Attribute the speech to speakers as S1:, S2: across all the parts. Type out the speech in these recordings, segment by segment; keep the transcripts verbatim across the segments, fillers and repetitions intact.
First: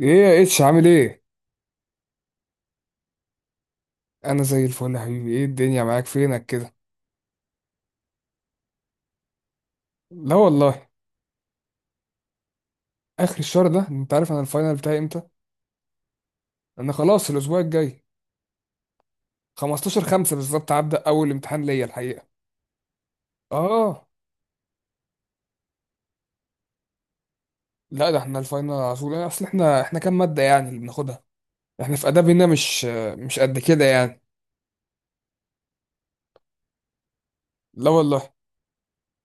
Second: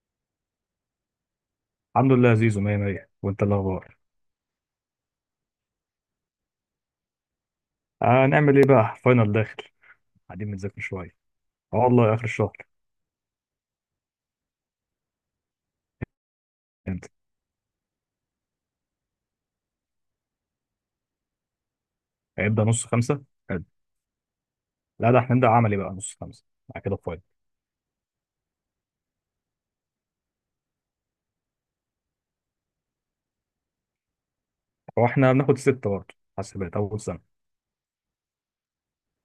S1: ايه يا اتش عامل ايه؟
S2: الحمد لله يا زيزو، مية مية. وانت إيه الاخبار؟
S1: انا زي الفل يا حبيبي، ايه الدنيا معاك؟ فينك كده؟
S2: آه، نعمل ايه بقى؟ فاينل داخل.
S1: لا
S2: قاعدين بنذاكر
S1: والله.
S2: شويه. اه والله، اخر الشهر.
S1: اخر الشهر ده؟ انت عارف انا الفاينل بتاعي امتى؟ انا
S2: امتى؟
S1: خلاص الاسبوع الجاي، خمستاشر خمسة بالظبط هبدا اول امتحان ليا الحقيقه.
S2: هيبدأ نص خمسة. حلو.
S1: اه.
S2: لا، ده احنا هنبدأ عملي بقى نص خمسة. بعد كده فاينل.
S1: لا ده احنا الفاينل على طول، اصل احنا احنا كام ماده يعني اللي بناخدها؟ احنا في اداب هنا، مش مش قد كده يعني.
S2: هو احنا بناخد ستة برضه، حاسبات اول سنه.
S1: لا والله.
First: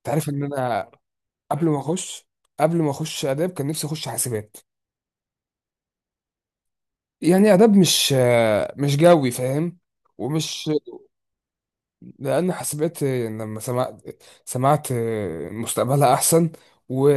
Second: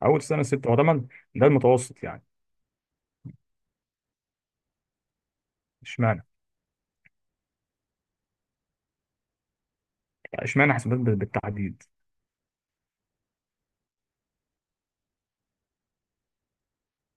S1: انت
S2: اول
S1: عارف ان
S2: سنه ستة، هو ده
S1: انا
S2: من- ده
S1: قبل ما
S2: المتوسط يعني.
S1: اخش قبل ما اخش اداب كان نفسي اخش حاسبات.
S2: اشمعنى؟
S1: يعني اداب مش مش جوي فاهم،
S2: يعني
S1: ومش
S2: اشمعنى حاسبات بال- بالتحديد؟
S1: لأن حسبت لما سمعت سمعت مستقبلها أحسن و...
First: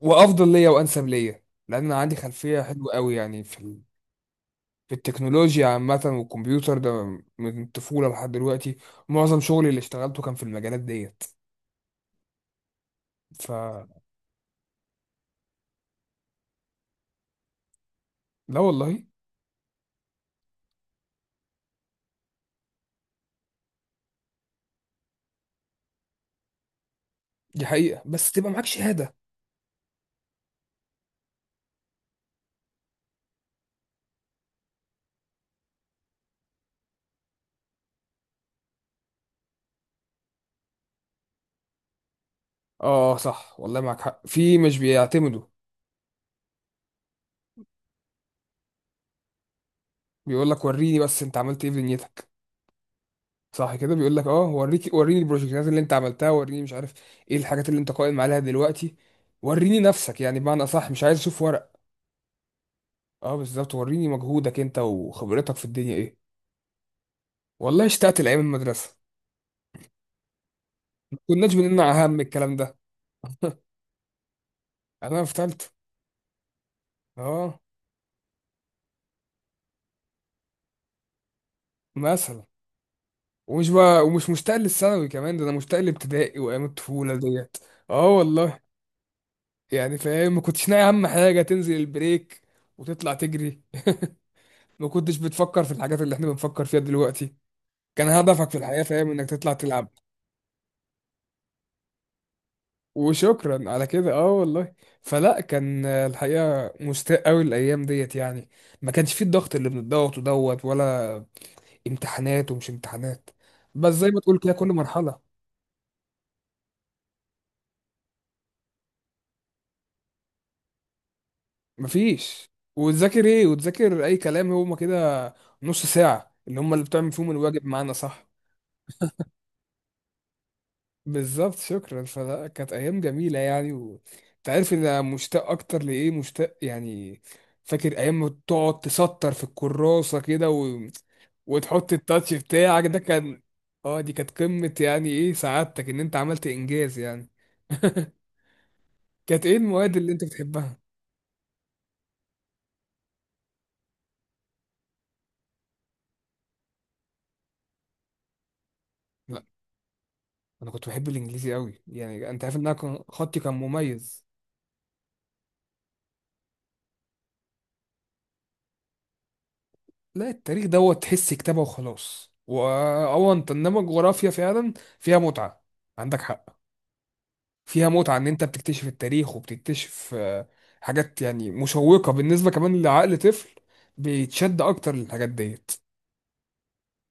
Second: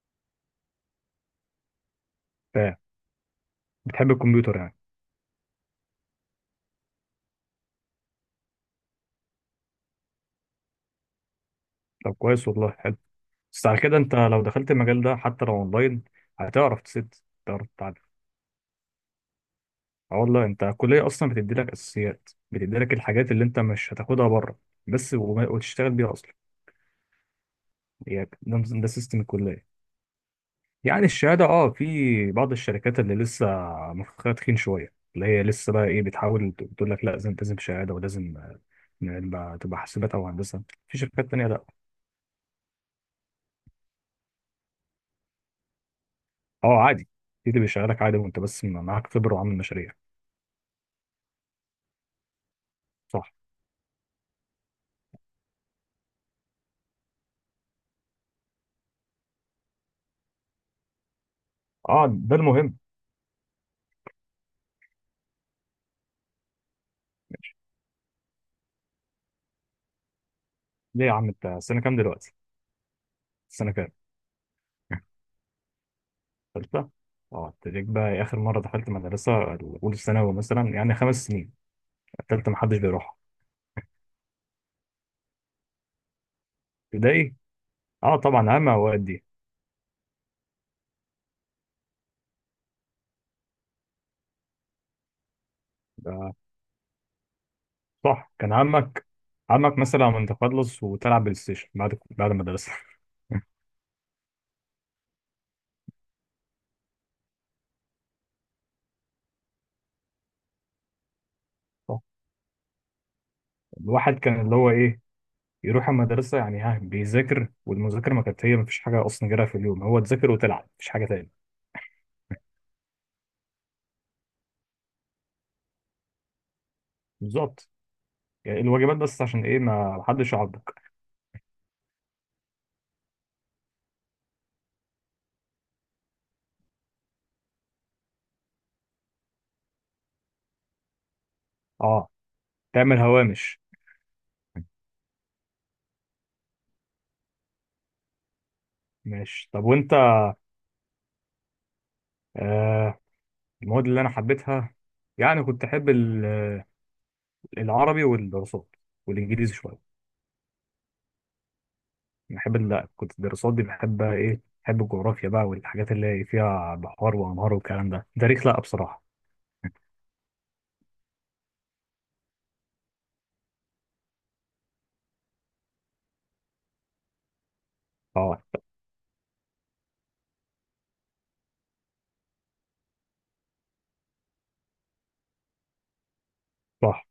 S1: وأفضل ليا وأنسب ليا، لأن أنا عندي
S2: ف
S1: خلفية حلوة قوي يعني في ال...
S2: بتحب الكمبيوتر يعني؟
S1: في التكنولوجيا عامة، والكمبيوتر ده من الطفولة لحد دلوقتي. معظم شغلي اللي اشتغلته كان في المجالات ديت.
S2: طب كويس والله، حلو.
S1: ف
S2: بس على كده انت لو دخلت المجال ده، حتى لو اونلاين، هتعرف تسد. تعرف؟
S1: لا والله.
S2: اه والله، انت الكليه اصلا بتدي لك اساسيات، بتدي لك الحاجات اللي انت مش هتاخدها بره. بس وما- وتشتغل بيها اصلا.
S1: دي حقيقة،
S2: يعني
S1: بس تبقى
S2: ده
S1: معاك
S2: ده
S1: شهادة.
S2: سيستم الكليه. يعني الشهاده، اه في بعض الشركات اللي لسه مخها تخين شويه، اللي هي لسه بقى ايه، بتحاول ت- تقول لك لا، لازم لازم شهاده ولازم، آه، نبقى- تبقى حاسبات او هندسه. في شركات تانيه لا.
S1: اه صح والله، معاك حق في مش بيعتمدوا.
S2: اه عادي. في اللي بيشغلك عادي وانت بس معاك خبره وعامل مشاريع.
S1: بيقول لك وريني بس انت عملت ايه في دنيتك.
S2: صح.
S1: صح كده، بيقول لك اه، وريك وريني البروجكتات اللي انت عملتها، وريني مش عارف ايه الحاجات اللي انت قائم عليها دلوقتي. وريني نفسك، يعني بمعنى اصح مش عايز اشوف ورق.
S2: اه، ده المهم.
S1: اه بالظبط، وريني مجهودك انت وخبرتك في الدنيا ايه. والله اشتقت لايام المدرسه،
S2: ليه يا
S1: ما
S2: عم؟
S1: كناش
S2: انت سنه كام
S1: بنمنع اهم
S2: دلوقتي؟
S1: الكلام ده.
S2: سنه كام؟
S1: انا في ثالثه.
S2: ثالثة؟ اه،
S1: اه.
S2: ابتديت بقى إيه، آخر مرة دخلت مدرسة أولى ثانوي مثلا، يعني خمس سنين.
S1: مثلا.
S2: التالتة محدش بيروحها.
S1: ومش بقى ومش مشتاق للثانوي كمان، ده انا مشتاق لابتدائي وايام الطفوله
S2: ابتدائي؟
S1: ديت. اه
S2: اه طبعا،
S1: والله.
S2: عامة أوقات دي.
S1: يعني فاهم، ما كنتش ناقي اهم حاجه تنزل البريك وتطلع تجري. ما كنتش بتفكر في الحاجات اللي احنا
S2: ده
S1: بنفكر فيها دلوقتي. كان
S2: صح،
S1: هدفك
S2: كان
S1: في الحقيقة
S2: عمك.
S1: فاهم انك تطلع
S2: عمك
S1: تلعب.
S2: مثلا من تخلص وتلعب بلاي ستيشن بعد بعد المدرسة.
S1: وشكرا على كده، اه والله. فلا كان آه، الحقيقة مستاء قوي الايام ديت يعني. ما كانش فيه الضغط اللي بنضغط ودوت، ولا
S2: صح.
S1: امتحانات ومش امتحانات. بس زي
S2: الواحد
S1: ما تقول
S2: كان
S1: كده،
S2: اللي
S1: كل
S2: هو ايه،
S1: مرحلة.
S2: يروح المدرسة، يعني ها بيذاكر، والمذاكرة ما كانت هي، مفيش حاجة أصلا غيرها في اليوم، هو تذاكر وتلعب، مفيش حاجة تاني.
S1: مفيش. وتذاكر ايه، وتذاكر اي كلام، هما كده نص ساعة اللي هما اللي بتعمل فيهم الواجب
S2: بالظبط.
S1: معانا، صح.
S2: يعني الواجبات بس، عشان ايه؟ ما حدش يعضك.
S1: بالظبط، شكرا. فلا كانت ايام جميله يعني و... انت عارف ان انا مشتاق اكتر لايه مشتاق يعني؟ فاكر ايام ما تقعد تسطر في الكراسه كده و... وتحط
S2: اه،
S1: التاتش بتاعك،
S2: تعمل
S1: ده كان.
S2: هوامش.
S1: اه دي كانت قمه، يعني ايه سعادتك ان انت عملت انجاز يعني. كانت
S2: ماشي،
S1: ايه
S2: طب وانت؟
S1: المواد اللي انت بتحبها؟
S2: آه، المواد اللي انا حبيتها، يعني كنت احب ال- العربي والدراسات
S1: لا
S2: والانجليزي شويه.
S1: انا كنت بحب الانجليزي قوي، يعني انت عارف
S2: بحب
S1: ان انا
S2: ال...
S1: كان-
S2: كنت
S1: خطي كان
S2: الدراسات دي بحبها،
S1: مميز.
S2: ايه، بحب الجغرافيا بقى والحاجات اللي فيها بحار وانهار والكلام ده. تاريخ لا بصراحه.
S1: لا التاريخ دوت تحس كتابه وخلاص، واه انت انما الجغرافيا فعلا فيها متعه. عندك حق، فيها متعة ان
S2: اه
S1: انت بتكتشف التاريخ وبتكتشف آه، حاجات يعني مشوقة، بالنسبة كمان لعقل طفل بيتشد اكتر للحاجات ديت.
S2: صح.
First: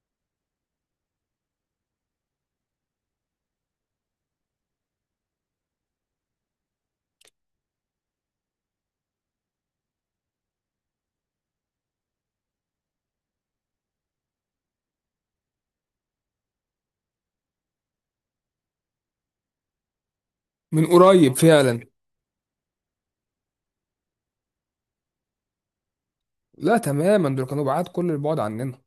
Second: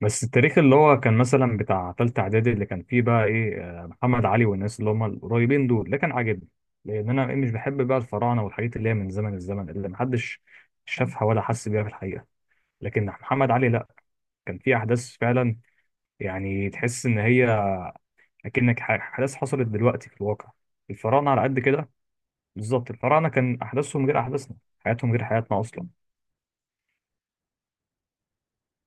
S2: بس التاريخ اللي هو كان مثلا بتاع تالتة اعدادي، اللي كان فيه بقى ايه، آه، محمد علي والناس اللي هم القريبين دول، ده كان عاجبني. لان انا إيه، مش بحب بقى الفراعنه والحاجات اللي هي من زمن الزمن، اللي محدش شافها ولا حس بيها في الحقيقه. لكن محمد علي، لا، كان فيه احداث فعلا. يعني تحس ان هي، لكنك ح- احداث حصلت دلوقتي في الواقع.
S1: من
S2: الفراعنه
S1: قريب
S2: على قد
S1: فعلا.
S2: كده. بالظبط، الفراعنه كان احداثهم غير احداثنا، حياتهم غير حياتنا اصلا.
S1: لا تماما، دول كانوا بعاد كل البعد عننا.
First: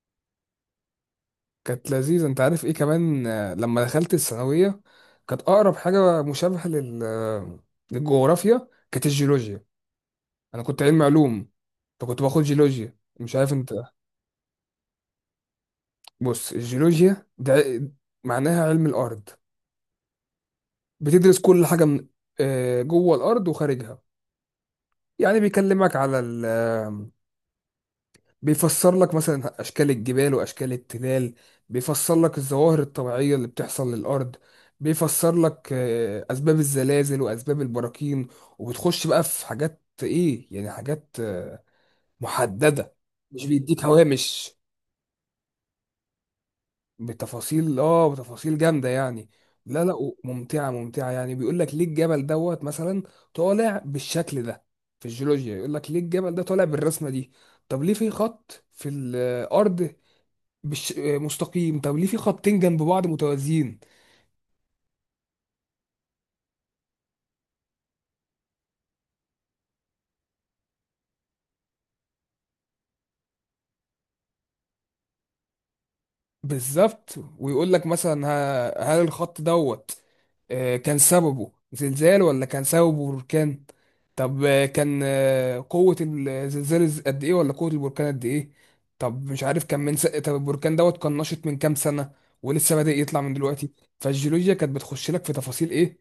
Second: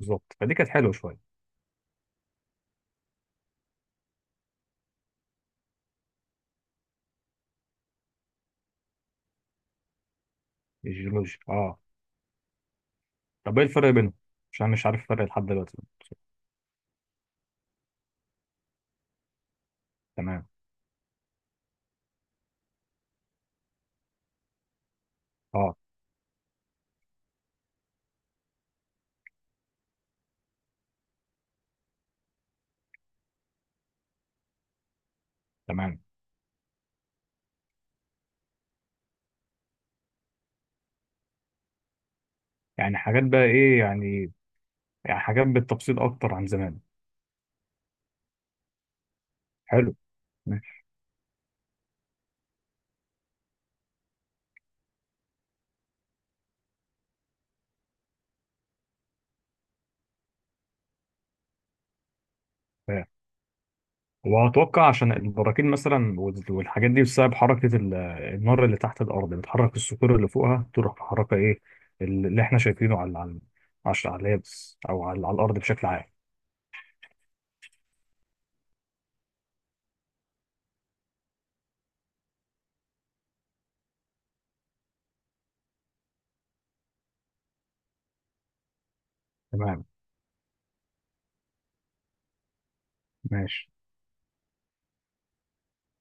S2: بالظبط، فدي كانت حلوه شويه.
S1: كانت لذيذة. انت عارف ايه كمان آه، لما دخلت الثانوية، كانت اقرب حاجة مشابهة لل آه، للجغرافيا كانت الجيولوجيا. انا كنت علمي
S2: الجيولوجيا،
S1: علوم،
S2: اه.
S1: فكنت باخد جيولوجيا، مش عارف
S2: طب ايه
S1: انت.
S2: الفرق بينهم؟ عشان مش عارف الفرق لحد دلوقتي.
S1: بص الجيولوجيا ده معناها علم الارض.
S2: تمام.
S1: بتدرس كل حاجة من آه، جوه الأرض وخارجها. يعني
S2: اه.
S1: بيكلمك على ال آه، بيفسر لك مثلا أشكال الجبال وأشكال التلال، بيفسر لك الظواهر الطبيعية اللي بتحصل للأرض، بيفسر لك
S2: تمام.
S1: آه، أسباب الزلازل وأسباب البراكين. وبتخش بقى في حاجات إيه يعني، حاجات آه، محددة،
S2: يعني حاجات بقى
S1: مش
S2: ايه
S1: بيديك
S2: يعني؟
S1: هوامش.
S2: يعني حاجات بالتفصيل اكتر عن زمان؟
S1: بتفاصيل، اه بتفاصيل جامده يعني. لا لا
S2: حلو.
S1: ممتعه
S2: ماشي.
S1: ممتعه يعني بيقول لك ليه الجبل دوت مثلا طالع بالشكل ده. في الجيولوجيا يقول لك ليه الجبل ده طالع بالرسمه دي، طب ليه في خط في الارض بالش... آه، مستقيم، طب ليه في خطين جنب
S2: آه.
S1: بعض متوازيين.
S2: وأتوقع عشان البراكين مثلا وال- والحاجات دي، بسبب حركة ال- النار اللي تحت الأرض، بتحرك الصخور اللي فوقها، تروح محركة إيه اللي إحنا شايفينه على على عش- على اليابس، أو على, على الأرض بشكل عام.
S1: بالظبط، ويقول لك مثلا ه- هل الخط دوت آه، كان سببه زلزال ولا كان سببه بركان؟ طب آه، كان آه، قوة الزلزال از- قد ايه، ولا قوة البركان قد ايه؟ طب مش عارف كان
S2: تمام،
S1: من س... طب البركان دوت كان نشط من كام سنة، ولسه بادئ يطلع من
S2: ماشي.
S1: دلوقتي. فالجيولوجيا كانت بتخش لك في تفاصيل ايه،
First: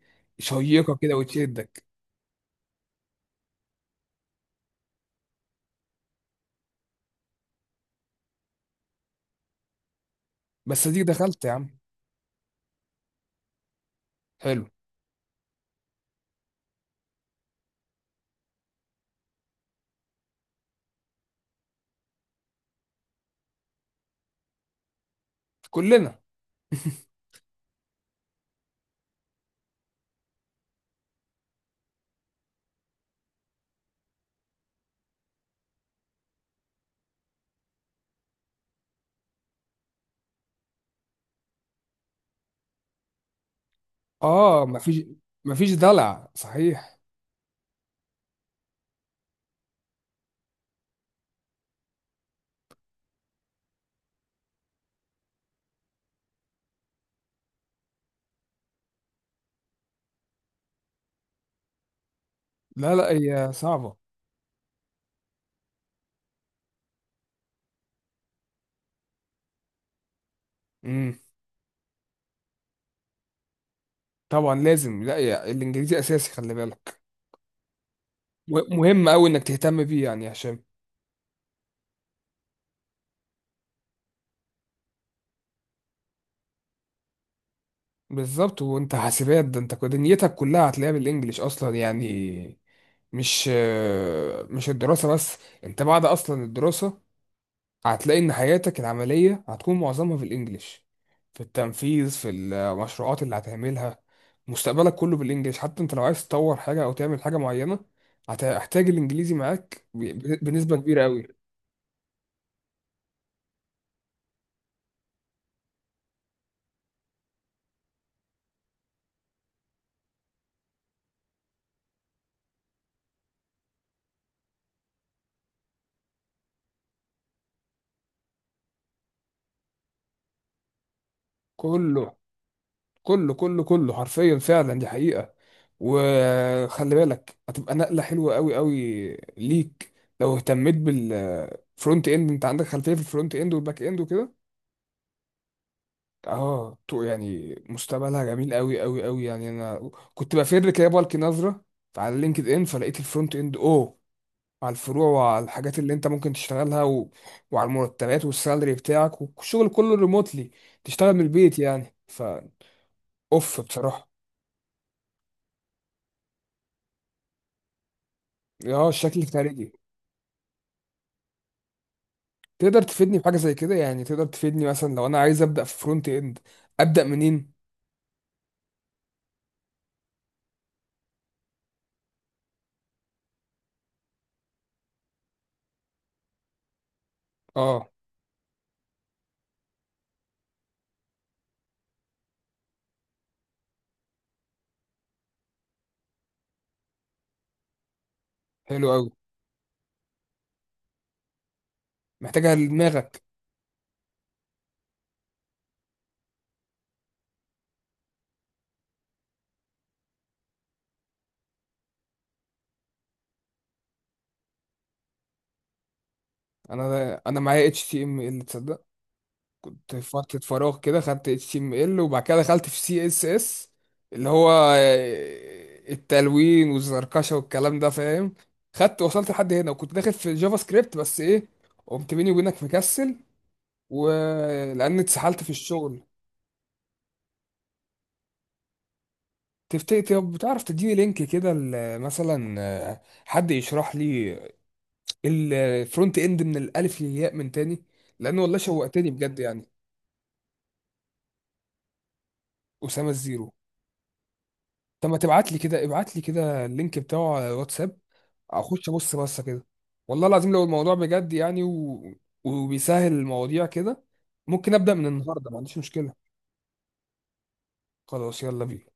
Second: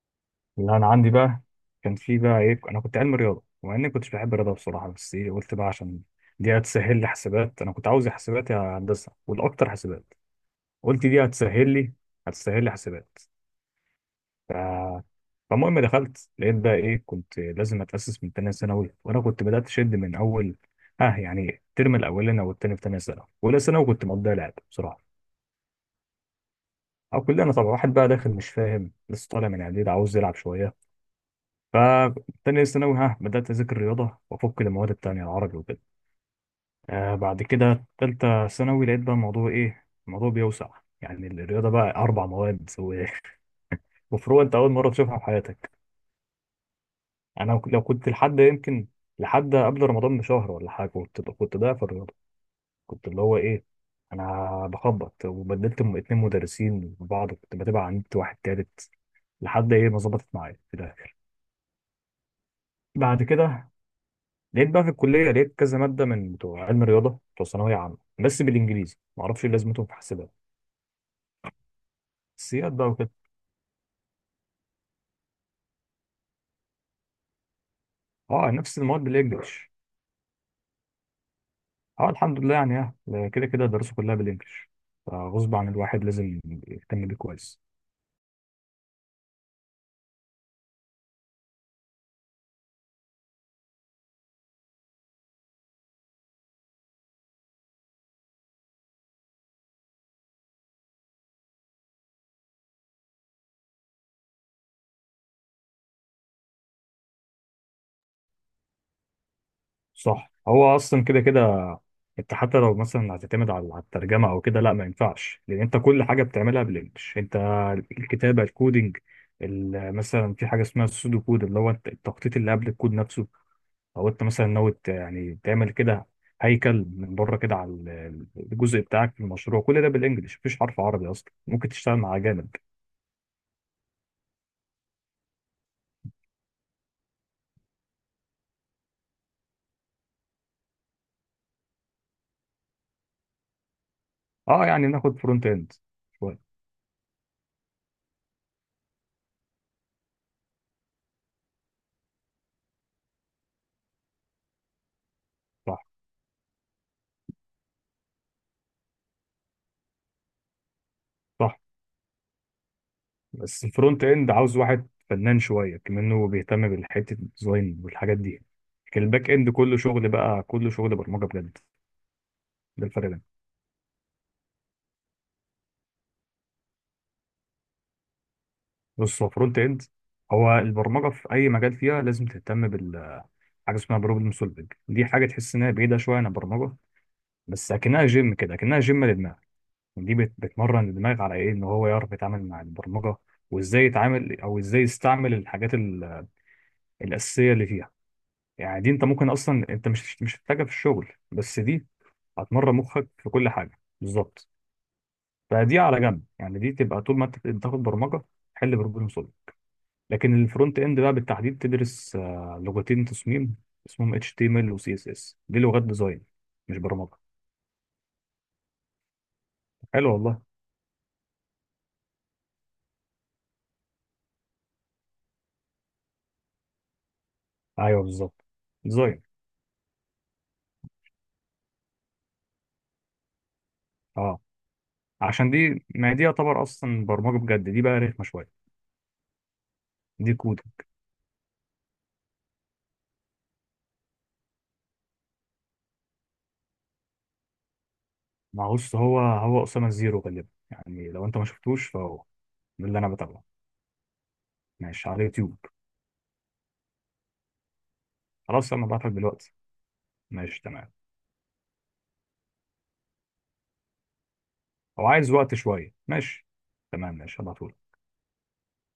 S2: اللي أنا
S1: شيقة
S2: عندي
S1: كده
S2: بقى،
S1: وتشدك.
S2: كان في بقى إيه، أنا كنت علم رياضة. ومع إني كنتش بحب الرياضة بصراحة، بس إيه، قلت بقى عشان دي هتسهل لي حسابات. أنا كنت عاوز يا حسابات يا هندسة، والأكتر حسابات.
S1: بس دي
S2: قلت دي
S1: دخلت يا عم.
S2: هتسهل لي، هتسهل لي حسابات.
S1: حلو.
S2: فالمهم دخلت، لقيت بقى ايه، كنت لازم اتاسس من تانية ثانوي، وانا كنت بدات اشد من اول. اه يعني الترم الاولاني او التاني في تانية ثانوي. اولى ثانوي كنت مقضيها لعب بصراحه.
S1: كلنا.
S2: او كلنا طبعا، واحد بقى داخل مش فاهم، لسه طالع من اعداد، عاوز يلعب شويه. فتانية ثانوي ها بدات اذاكر رياضه وافك المواد التانية، العربي وكده. آه، بعد كده تالتة ثانوي لقيت بقى الموضوع ايه، الموضوع بيوسع. يعني الرياضه بقى اربع مواد و- وفروع انت
S1: اه.
S2: اول مره
S1: مفيش
S2: تشوفها في
S1: مفيش
S2: حياتك.
S1: دلع صحيح.
S2: يعني انا لو كنت لحد يمكن، لحد قبل رمضان بشهر ولا حاجه، كنت كنت ضايع في الرياضه. كنت اللي هو ايه، انا بخبط، وبدلت م- اتنين مدرسين ببعض، كنت بتابع عن نت واحد تالت، لحد ايه، ما ظبطت معايا في الاخر.
S1: لا لا،
S2: بعد
S1: هي
S2: كده
S1: صعبة.
S2: لقيت بقى في الكليه، لقيت كذا ماده من بتوع علم الرياضه بتوع ثانويه عامه، بس بالانجليزي. ما اعرفش ايه لازمتهم في حاسبات، السياد بقى وكده.
S1: طبعا لازم، لا يا الانجليزي اساسي، خلي بالك.
S2: اه،
S1: و-
S2: نفس المواد
S1: مهم قوي انك
S2: بالانجلش.
S1: تهتم بيه يعني يا هشام.
S2: اه الحمد لله، يعني اه كده كده الدراسه كلها بالانجلش، فغصب عن الواحد لازم يهتم بيه كويس.
S1: بالظبط، وانت حاسبات ده انت دنيتك كلها هتلاقيها بالانجليش اصلا يعني، مش مش الدراسة بس. انت بعد اصلا الدراسة هتلاقي ان حياتك العملية هتكون معظمها في الانجليش، في التنفيذ، في المشروعات اللي هتعملها. مستقبلك كله بالانجليش، حتى انت لو عايز تطور حاجة او تعمل حاجة معينة هتحتاج الانجليزي معاك
S2: صح،
S1: ب- بنسبة
S2: هو
S1: كبيرة
S2: اصلا كده
S1: قوي.
S2: كده. انت حتى لو مثلا هتعتمد على على الترجمه او كده، لا ما ينفعش، لان انت كل حاجه بتعملها بالانجلش. انت الكتابه، الكودينج، ال- مثلا في حاجه اسمها السودو كود، اللي هو الت- التخطيط اللي قبل الكود نفسه. او انت مثلا ناوي ت- يعني تعمل كده هيكل من بره كده على ال- الجزء بتاعك في المشروع. كل ده بالانجلش، مفيش حرف عربي اصلا ممكن تشتغل
S1: كله
S2: مع جانب.
S1: كله كله كله حرفيا فعلا، دي حقيقة. وخلي بالك هتبقى نقلة حلوة قوي قوي ليك. لو اهتميت بالفرونت اند، انت عندك خلفية في الفرونت اند والباك اند وكده.
S2: اه، يعني ناخد فرونت اند شويه.
S1: اه تو- يعني مستقبلها جميل قوي قوي قوي، يعني انا كنت بفر كده بلقي نظرة على لينكد ان، فلقيت الفرونت اند اوه، على الفروع وعلى الحاجات
S2: صح،
S1: اللي انت ممكن تشتغلها و... وعلى المرتبات والسالري بتاعك، والشغل كله ريموتلي تشتغل من البيت
S2: صح.
S1: يعني. ف اوف
S2: بس الفرونت
S1: بصراحة،
S2: اند عاوز واحد فنان شويه كمان، هو بيهتم بالحته الديزاين والحاجات دي.
S1: اه
S2: لكن
S1: الشكل
S2: الباك اند
S1: الخارجي.
S2: كله شغل بقى، كله شغل برمجه بجد.
S1: تقدر
S2: ده الفرق
S1: تفيدني
S2: بينهم.
S1: بحاجة زي كده يعني؟ تقدر تفيدني مثلا لو انا عايز ابدأ في فرونت اند، ابدأ منين؟
S2: بص، هو فرونت اند، هو البرمجه في اي مجال، فيها لازم تهتم بالحاجه اسمها بروبلم سولفنج. دي حاجه تحس انها بعيده شويه عن البرمجه، بس
S1: اه
S2: اكنها جيم كده، اكنها جيم للدماغ. دي بت- بتمرن الدماغ على ايه، ان هو يعرف يتعامل مع البرمجه، وازاي يتعامل او ازاي يستعمل الحاجات ال- الاساسيه اللي فيها. يعني
S1: حلو
S2: دي انت
S1: قوي،
S2: ممكن اصلا انت مش مش هتحتاجها في الشغل، بس دي
S1: محتاجها
S2: هتمرن مخك
S1: لدماغك.
S2: في كل حاجه بالظبط. فدي على جنب يعني، دي تبقى طول ما انت بتاخد برمجه، حل بروبلم سولف. لكن الفرونت اند بقى بالتحديد، تدرس آه، لغتين تصميم، اسمهم اتش تي ام ال و سي اس اس، دي لغات ديزاين، مش برمجه.
S1: انا انا معايا اتش تي ام ال، تصدق؟ في
S2: حلو
S1: فترة
S2: والله.
S1: فراغ كده خدت اتش تي ام ال، وبعد كده دخلت في سي اس اس، اللي هو آه، التلوين والزركشة والكلام ده
S2: ايوه
S1: فاهم.
S2: بالظبط.
S1: خدت
S2: ديزاين.
S1: وصلت لحد هنا، وكنت داخل في جافا سكريبت، بس ايه، قمت بيني وبينك مكسل،
S2: اه،
S1: ولان اتسحلت في
S2: عشان دي
S1: الشغل.
S2: ما دي يعتبر اصلا برمجه بجد، دي بقى رخمه شويه.
S1: تفتكر طب
S2: دي كود.
S1: بتعرف تديني لينك كده ل- مثلا آه، حد يشرح لي الفرونت اند من الالف للياء من تاني، لان والله
S2: ما هو بص،
S1: شوقتني
S2: هو
S1: بجد
S2: هو
S1: يعني.
S2: اسامه زيرو غالبا. يعني لو انت ما شفتوش، فهو ده اللي انا
S1: اسامه
S2: بتابعه.
S1: الزيرو؟ طب
S2: ماشي على
S1: ما تبعت
S2: اليوتيوب.
S1: لي كده، ابعت لي كده اللينك بتاعه على واتساب،
S2: خلاص، انا
S1: اخش
S2: بعتلك
S1: ابص بصه
S2: دلوقتي.
S1: كده. والله العظيم
S2: ماشي
S1: لو
S2: تمام.
S1: الموضوع بجد يعني و... وبيسهل المواضيع كده، ممكن ابدا من
S2: او عايز
S1: النهارده،
S2: وقت
S1: ما عنديش
S2: شويه،
S1: مشكله.
S2: ماشي. تمام، ماشي، هبعتهولك.
S1: خلاص يلا بينا.